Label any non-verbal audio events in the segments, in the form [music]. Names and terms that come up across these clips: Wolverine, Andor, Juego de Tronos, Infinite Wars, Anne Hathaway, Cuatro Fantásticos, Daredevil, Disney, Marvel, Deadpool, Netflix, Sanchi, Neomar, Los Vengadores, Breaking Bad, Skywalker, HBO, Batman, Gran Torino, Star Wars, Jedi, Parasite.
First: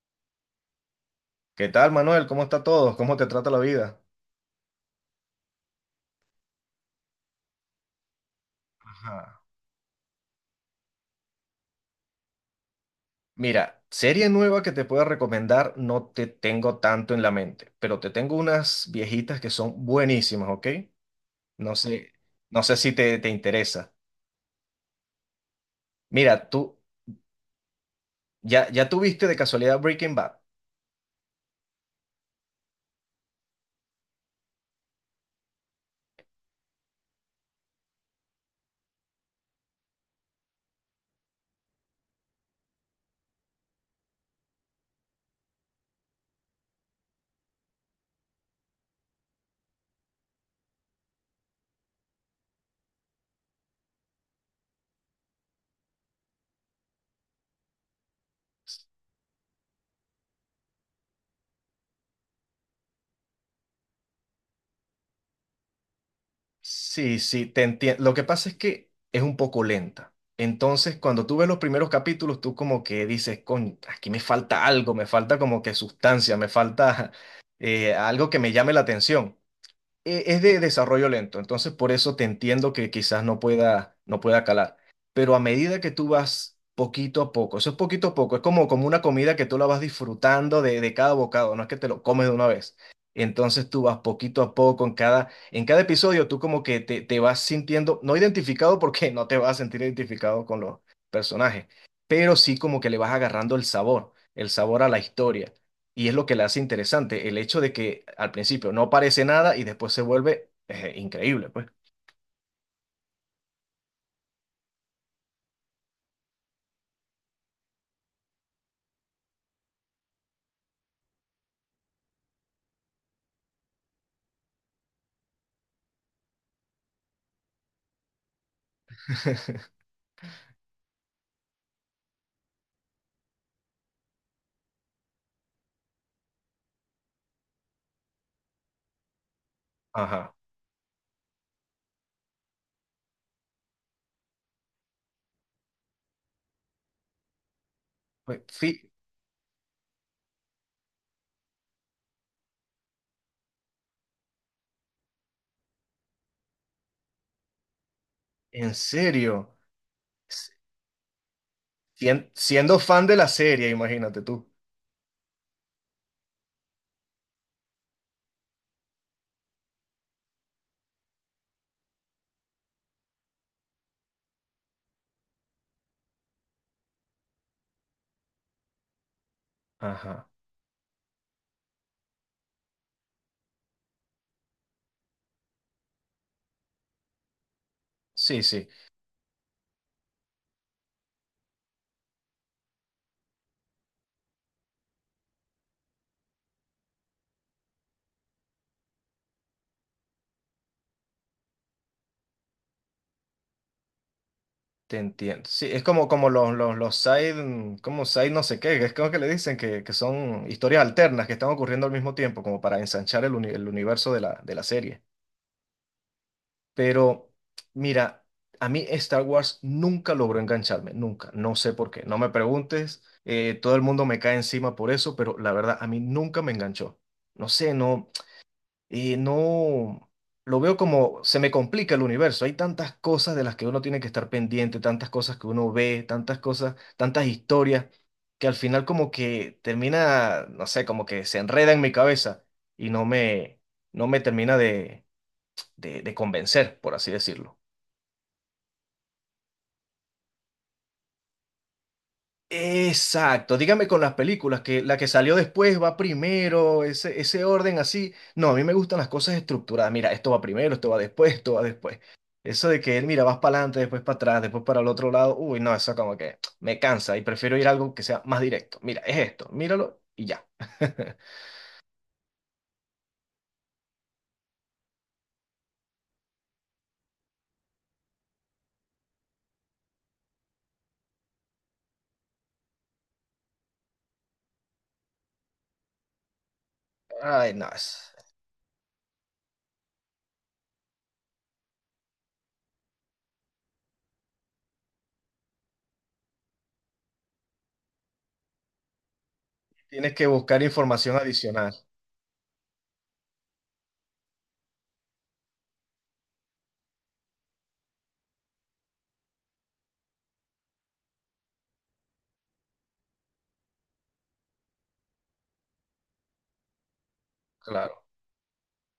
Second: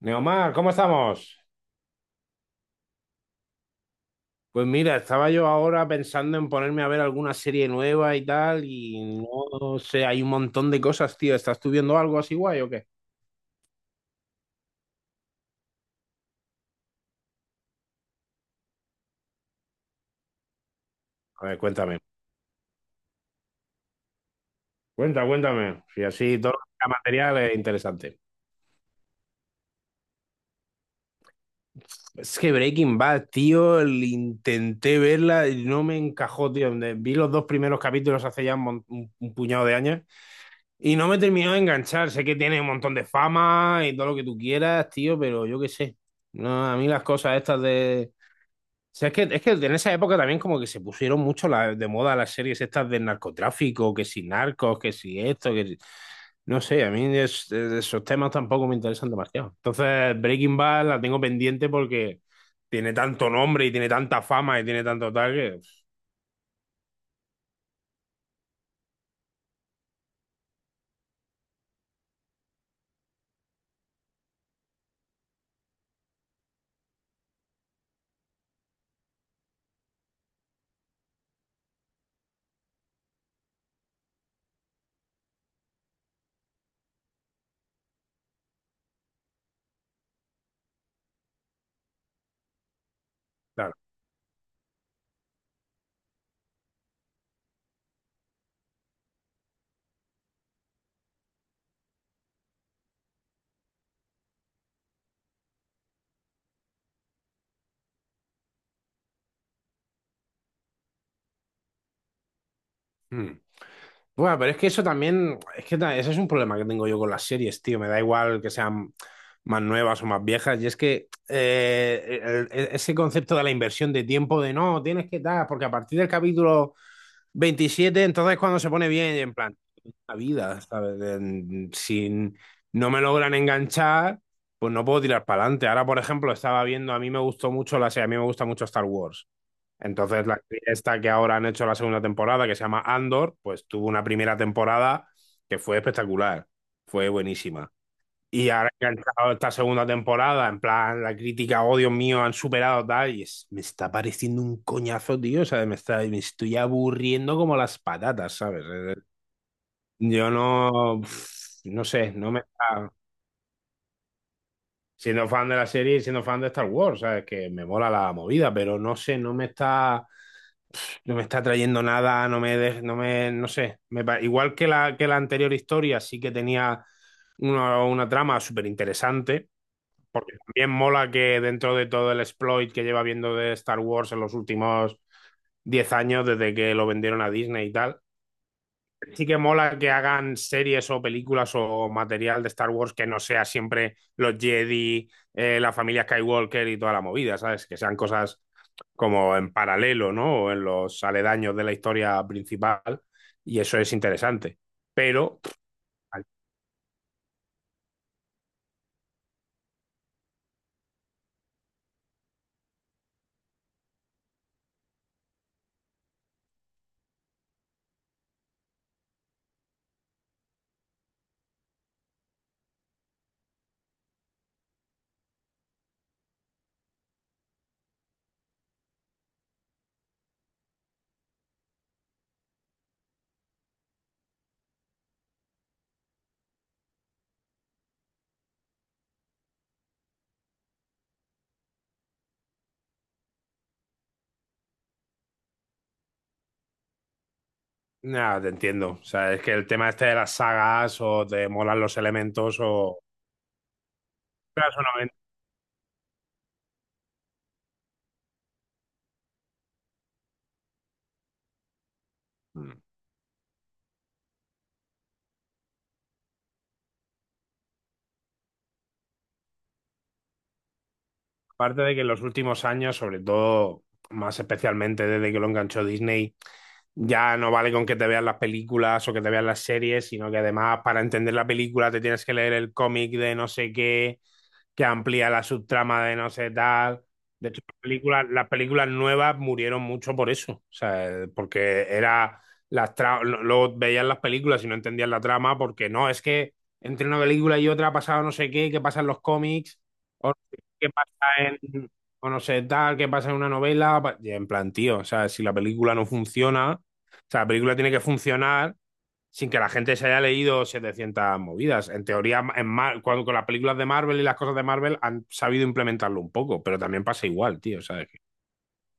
Neomar, ¿cómo estamos? ¿Qué tal, Manuel? ¿Cómo está todo? ¿Cómo te trata la vida? Pues mira, estaba yo ahora pensando en ponerme a ver alguna serie nueva y tal, y Ajá. no sé, hay un montón de cosas, tío. ¿Estás tú viendo algo así guay o qué? Mira, serie nueva que te pueda recomendar no te tengo tanto en la mente, pero te tengo unas viejitas que son buenísimas, ¿ok? A ver, No Ok. cuéntame. sé si te interesa. Cuenta, cuéntame. Si así Mira, todo tú el material es interesante. ya tuviste de casualidad Breaking Bad. Es que Breaking Bad, tío, intenté verla y no me encajó, tío. Vi los dos primeros capítulos hace ya un puñado de años. Y no me terminó de enganchar. Sé que tiene un montón de fama y todo lo que tú quieras, tío, pero yo qué sé. No, a mí las cosas estas de. O sea, es que en esa época también como que se pusieron mucho de moda las series estas del narcotráfico, que si narcos, que si esto, que si... No sé, a mí de esos temas tampoco me interesan demasiado. Entonces, Breaking Bad la tengo pendiente porque tiene tanto nombre y tiene tanta fama y tiene tanto tal que... Sí, sí, te entiendo. Lo que pasa es que es un poco lenta. Entonces, cuando tú ves los primeros capítulos, tú como que dices, coño, aquí me falta algo, me falta como que sustancia, me falta algo que me llame la atención. Es de desarrollo lento, entonces por eso te entiendo que quizás no pueda, no pueda calar. Pero a medida que tú vas poquito a poco, eso es poquito a poco, es como, como una comida que tú la vas disfrutando de cada bocado, no es que te lo comes de una vez. Entonces tú vas poquito a poco en cada episodio, tú como que te vas sintiendo, no identificado porque no te vas a sentir identificado con los personajes, pero sí como que le vas agarrando el sabor a la historia. Y es lo que la hace interesante, el hecho de que al principio no parece nada y después se vuelve increíble, pues. Claro. Bueno, pero es que eso también, es que ese es un problema que tengo yo con las series, tío. Me da igual que sean más nuevas o más viejas. Y es que ese concepto de la inversión de tiempo, de no, tienes que dar, porque a partir del capítulo 27 entonces cuando se pone bien, en plan, la vida, ¿sabes? Si no me logran enganchar, pues no puedo tirar para adelante. Ahora, por ejemplo, estaba viendo, a mí me gustó mucho la serie, a mí me gusta mucho Star Wars. Entonces, Ajá. la serie esta que ahora han hecho la segunda temporada, que se llama Andor, pues tuvo una primera temporada que fue espectacular, fue buenísima. Pues, Y ahora sí, que ha entrado esta segunda temporada, en plan, la crítica, oh Dios mío, han superado tal, y me está pareciendo un coñazo, tío, o sea, me está, me estoy aburriendo como las patatas, ¿sabes? en serio. Yo no, pf, no sé, sien- no me siendo está, fan de la serie, imagínate tú. siendo fan de la serie y siendo fan de Star Wars, ¿sabes? Que me mola la movida, pero no sé, no me está. No me está trayendo nada, no me, no me, no sé. Igual que la anterior historia, sí que tenía una trama súper interesante, Ajá. porque también mola que dentro de todo el exploit que lleva viendo de Star Wars en los últimos 10 años, desde que lo vendieron a Disney y tal, Sí, sí, sí que mola que hagan series o películas o material de Star Wars que no sea siempre los Jedi, la familia Skywalker y toda la movida, ¿sabes? Que sean cosas como en paralelo, ¿no? O en los aledaños de la historia principal, y eso es interesante. te Pero, entiendo. Sí, es como, como los side, como side no sé qué, que es como que le dicen que son historias alternas que están ocurriendo al mismo tiempo, como para ensanchar el, el universo de la serie. Pero mira, a mí Star Wars nunca logró engancharme, nunca. No sé por qué. No me preguntes. Todo el mundo me cae encima por eso, pero la verdad, a mí nunca me enganchó. No sé, no, no. Lo veo como se me complica el universo. Hay tantas cosas de las que uno tiene que estar pendiente, tantas cosas que uno ve, tantas cosas, tantas historias, que al final como que termina, no sé, como que se enreda en mi cabeza y no me termina de convencer, por así decirlo. nada, te entiendo. O sea, es que el tema este de las sagas, o te molan los elementos, o... Exacto, dígame con las películas, Pero eso que la no que salió después va primero, ese orden así. No, a mí me gustan las cosas estructuradas. Mira, esto va primero, esto va después, esto va después. Eso me- de que, mira, vas para adelante, después para atrás, después para el otro lado, uy, no, eso como que me cansa y prefiero ir a algo que sea más directo. Mira, es esto, míralo y ya. [laughs] aparte de que en los últimos años, sobre todo, más especialmente desde que lo enganchó Disney, ya no vale con que te veas las películas o que te veas las series, sino que además para entender la película te tienes que leer el cómic de no sé qué que amplía la subtrama de no sé tal. De Ay, hecho, no, las películas nuevas murieron mucho por eso, o sea, porque era luego veías las películas y no entendías la trama porque no, es que entre una película y otra ha pasado no sé qué, qué pasa en los cómics, tienes que o buscar qué pasa información adicional. en, o no sé tal, qué pasa en una novela, y en plan, tío, o sea, si la película no funciona, o sea, la película tiene que funcionar sin que la gente se haya leído 700 movidas. En teoría, en con las películas de Marvel y las cosas de Marvel han sabido implementarlo un poco, pero también pasa igual, tío, Claro. ¿sabes?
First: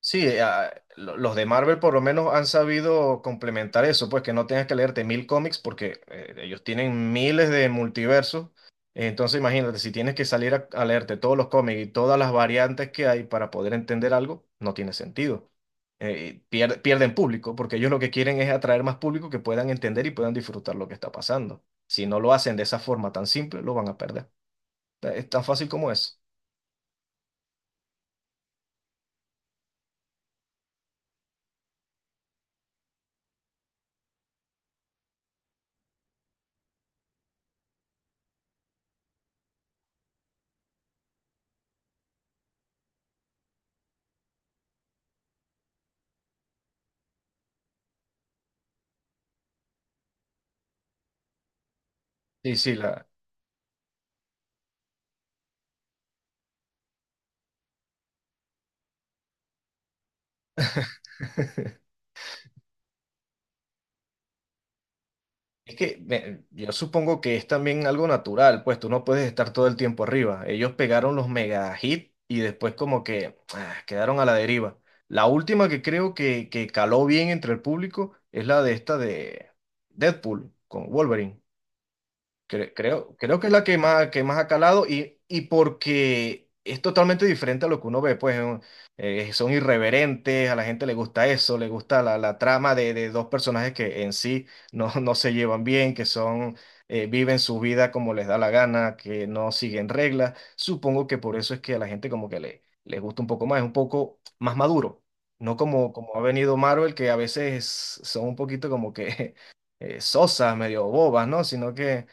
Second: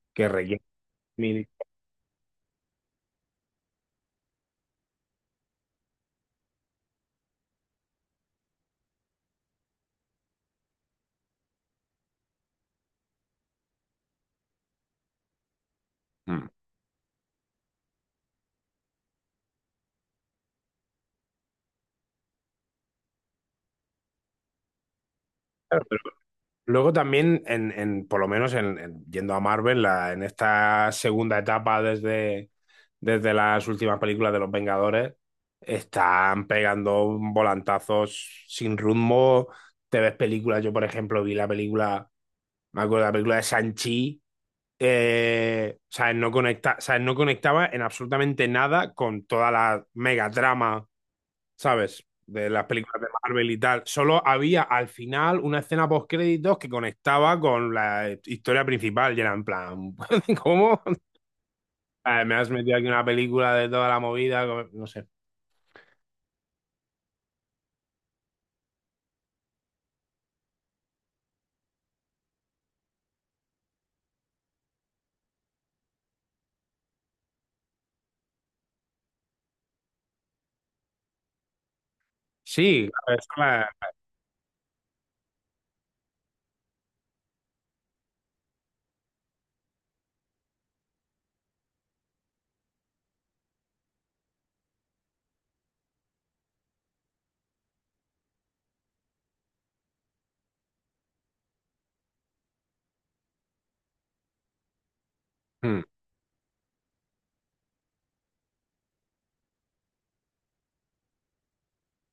Sí, Que requiere los de mil... Marvel por lo menos han sabido complementar eso, pues que no tengas que leerte mil cómics porque ellos tienen miles de multiversos. Entonces imagínate, si tienes que salir a leerte todos los cómics y todas las variantes que hay para poder entender algo, no tiene sentido. Mm. Pierden público porque ellos lo que quieren es atraer más público que puedan entender y puedan disfrutar lo que está pasando. Si no lo hacen de esa forma tan simple, lo van a perder. Es tan fácil Claro, como pero eso. luego también, por lo menos en yendo a Marvel, la, en esta segunda etapa desde las últimas películas de Los Vengadores, están pegando volantazos sin rumbo. Te ves películas, yo por ejemplo vi la película, me acuerdo de la película de Sanchi, o sea, no conecta, o sea, no conectaba en absolutamente nada con toda la mega trama, ¿sabes? De Sí, las sí, películas la. de Marvel y tal. Solo había al final una escena post créditos que conectaba con la historia principal y era en plan, [laughs] ¿cómo? Me has metido aquí una película de toda la movida, no sé. Es que yo supongo que es también algo natural, pues tú no puedes estar todo el tiempo arriba. Ellos pegaron los mega hit y después como que ah, quedaron a la deriva. La última que creo que caló bien entre el público es la de esta de Deadpool con Wolverine. Sí, a ver, es Creo que es la que más ha calado y porque es totalmente diferente a lo que uno ve, pues son irreverentes, a la gente le gusta eso, le gusta la trama de dos personajes que en sí no, [laughs] no se llevan bien, que son, viven su vida como les da la gana, que no siguen reglas. Supongo que por eso es que a la gente como que les gusta un poco más, es un poco más maduro, no mm. como, como ha venido Marvel, que a veces son un poquito como que... [laughs] sosas, medio bobas, ¿no? Sino que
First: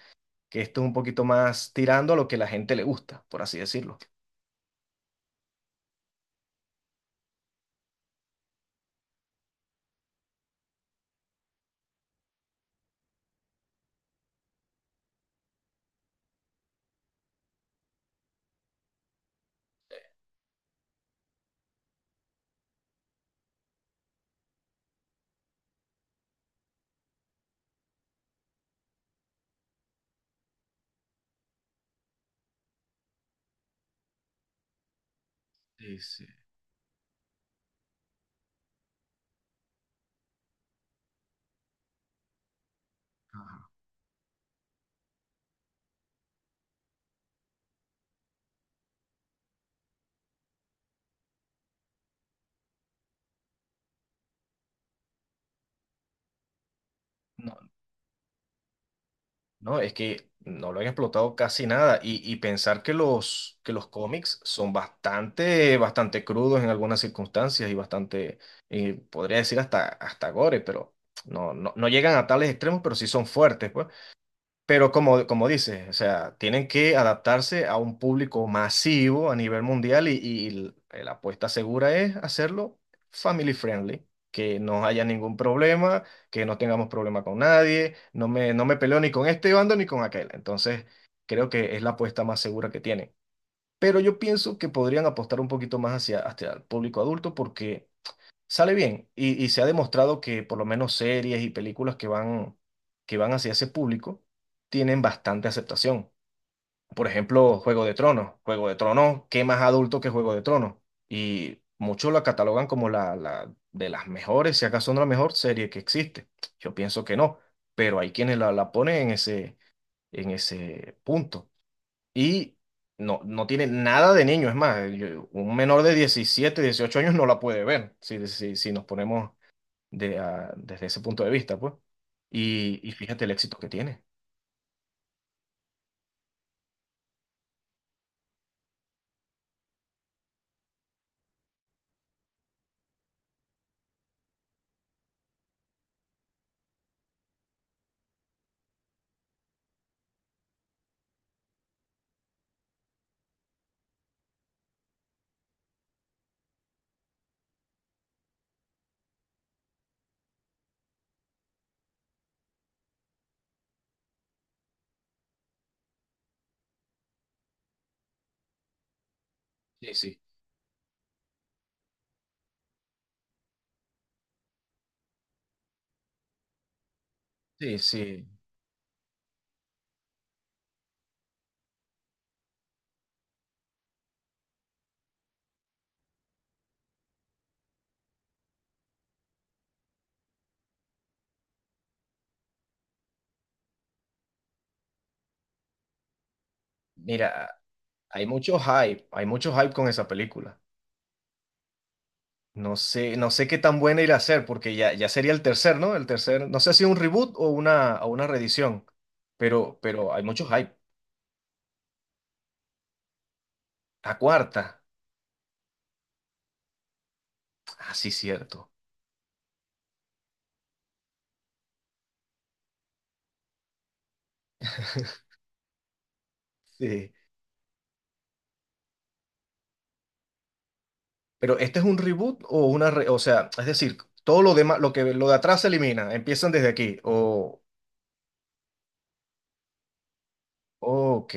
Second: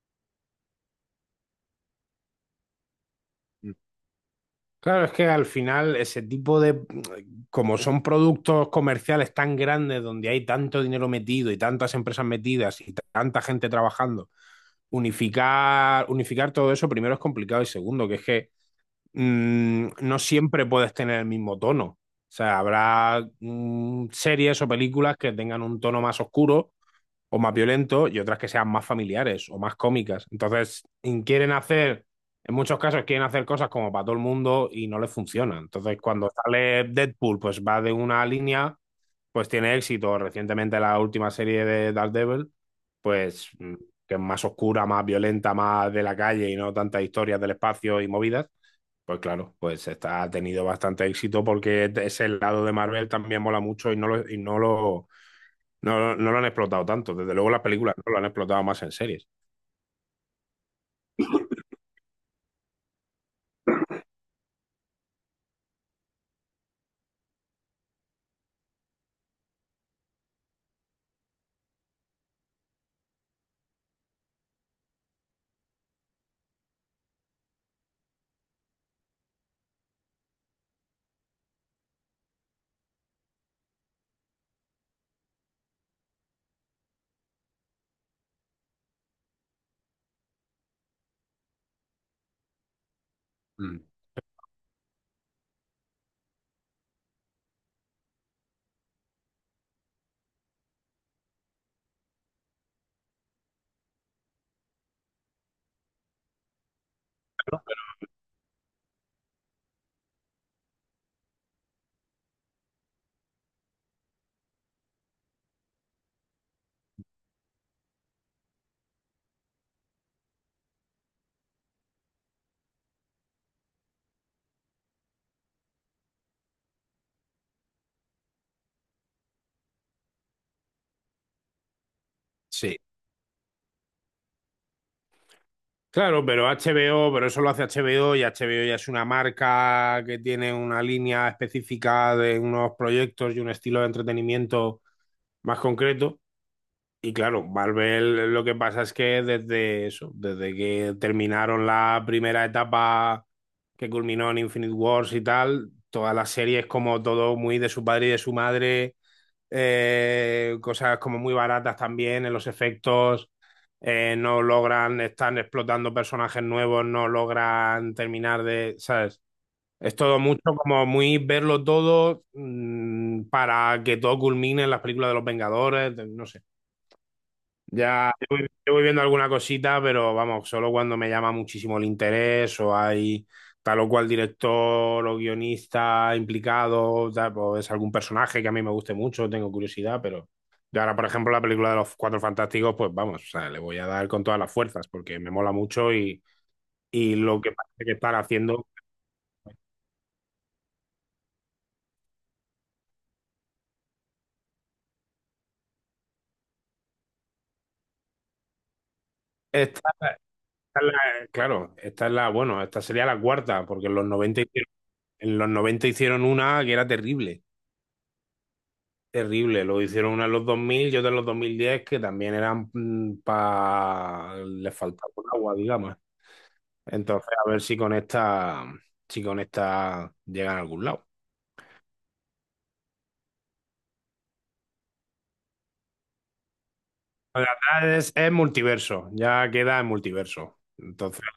que esto es un poquito más tirando a lo que la gente le gusta, por así decirlo. Claro, es que al final ese tipo de, como son productos comerciales tan grandes donde hay tanto dinero metido y tantas empresas metidas y tanta gente trabajando, unificar todo eso primero es complicado y segundo, que es que no siempre puedes tener el mismo tono. O sea, habrá series o películas que tengan un tono más oscuro o más violentos y otras que sean más familiares o más cómicas. Entonces, quieren hacer, en muchos casos quieren hacer cosas como para todo el mundo y no les funciona. Sí, Entonces, sí. cuando sale Deadpool, pues va de una línea, pues tiene éxito. Recientemente la última serie de Daredevil, pues Ajá. Que es más oscura, más violenta, más de la calle y no tantas historias del espacio y movidas. Pues claro, pues está, ha tenido bastante éxito porque ese lado de Marvel también mola mucho no, no lo han explotado tanto. Desde luego No, las películas no lo han explotado más en series. no, es que no lo han explotado casi nada y, y pensar que los cómics son bastante, bastante crudos en algunas circunstancias y bastante, podría decir hasta, hasta gore, pero no, no, no llegan a tales extremos, pero sí son fuertes, pues. Pero como, como dices, o sea, tienen que adaptarse a un público masivo a nivel mundial y la apuesta segura es hacerlo family friendly, que no haya ningún problema, que no tengamos problema con nadie, no me peleo ni con este bando ni con aquel. Entonces, creo que es la apuesta más segura que tienen. Mm, Pero yo pienso que podrían apostar un poquito más hacia, hacia el público adulto porque sale bien y se ha demostrado que por lo menos series y películas que van hacia ese público tienen bastante aceptación. Por ejemplo, Juego de Tronos. Juego de Tronos, ¿qué más adulto que Juego de Tronos? Y muchos la catalogan como la de las mejores, si acaso no la mejor serie que existe. Yo pienso que no, pero hay quienes la ponen en ese punto. Y no, no tiene nada de niño, es más, un menor de 17 18 años no la puede ver, si, si, si nos ponemos de, desde ese punto de vista, pues. sí, Y fíjate el éxito que tiene. claro, pero HBO, pero eso lo hace HBO y HBO ya es una marca que tiene una línea específica de unos proyectos y un estilo de entretenimiento más concreto. Y claro, Marvel lo que pasa es que desde eso, desde que terminaron la primera etapa que culminó en Infinite Wars y tal, todas las series como todo muy de su padre y de su madre cosas como muy baratas también en los efectos, no logran, están explotando personajes nuevos, no logran terminar de, ¿sabes? Sí, Es todo sí. mucho como muy verlo todo para que todo culmine en las películas de los Vengadores, de- no sé. Sí, Ya, sí. Yo voy viendo alguna cosita, pero vamos, solo cuando me llama muchísimo el interés o hay tal o cual director o guionista implicado, tal, o es algún personaje que a mí me guste mucho, tengo curiosidad, pero yo ahora, por ejemplo, la película de los Cuatro Fantásticos, pues vamos, o sea, le voy a dar con todas las fuerzas porque me mola mucho y lo Mira, que parece que están haciendo. Hay mucho hype con esa película. No sé, no sé qué tan buena irá a ser, porque ya, ya sería el tercer, ¿no? El tercer, no sé si un reboot o una reedición, Esta pero hay mucho hype. es claro, esta es la, bueno, esta sería la cuarta, porque en los La 90 cuarta, hicieron- en los 90 hicieron una que era terrible. ah, sí, cierto. Terrible, lo hicieron uno en los 2000 y otro en los 2010 que también eran para... les faltaba un agua, digamos. Sí. Entonces, a ver si con esta, si con esta llegan a algún lado. Pero este es un reboot o una, o sea, es decir, todo lo demás, lo que lo de atrás se elimina, empiezan desde aquí, La o... verdad es multiverso, ya queda en multiverso. Entonces, Ok.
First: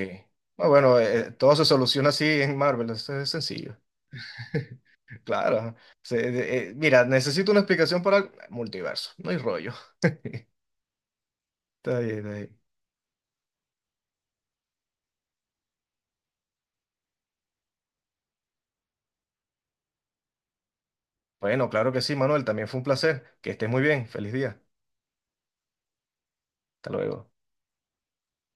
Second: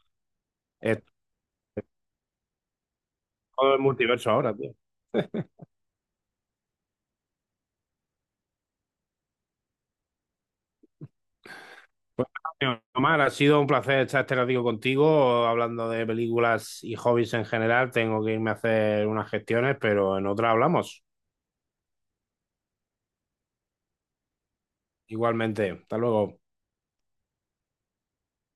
Ah, bueno, es todo se soluciona así en Marvel, eso es todo sencillo. el multiverso ahora, tío. [laughs] Claro. Mira, necesito una explicación para el multiverso. No hay rollo. [laughs] Está bien, Pues, está bien. tío, Omar, ha sido un placer estar este ratito contigo, hablando de películas y hobbies en general. Tengo que irme a hacer unas gestiones, pero en otra hablamos. Bueno, claro que sí, Manuel, también fue un placer. Que estés muy bien. Feliz día. Igualmente, hasta luego. Hasta luego.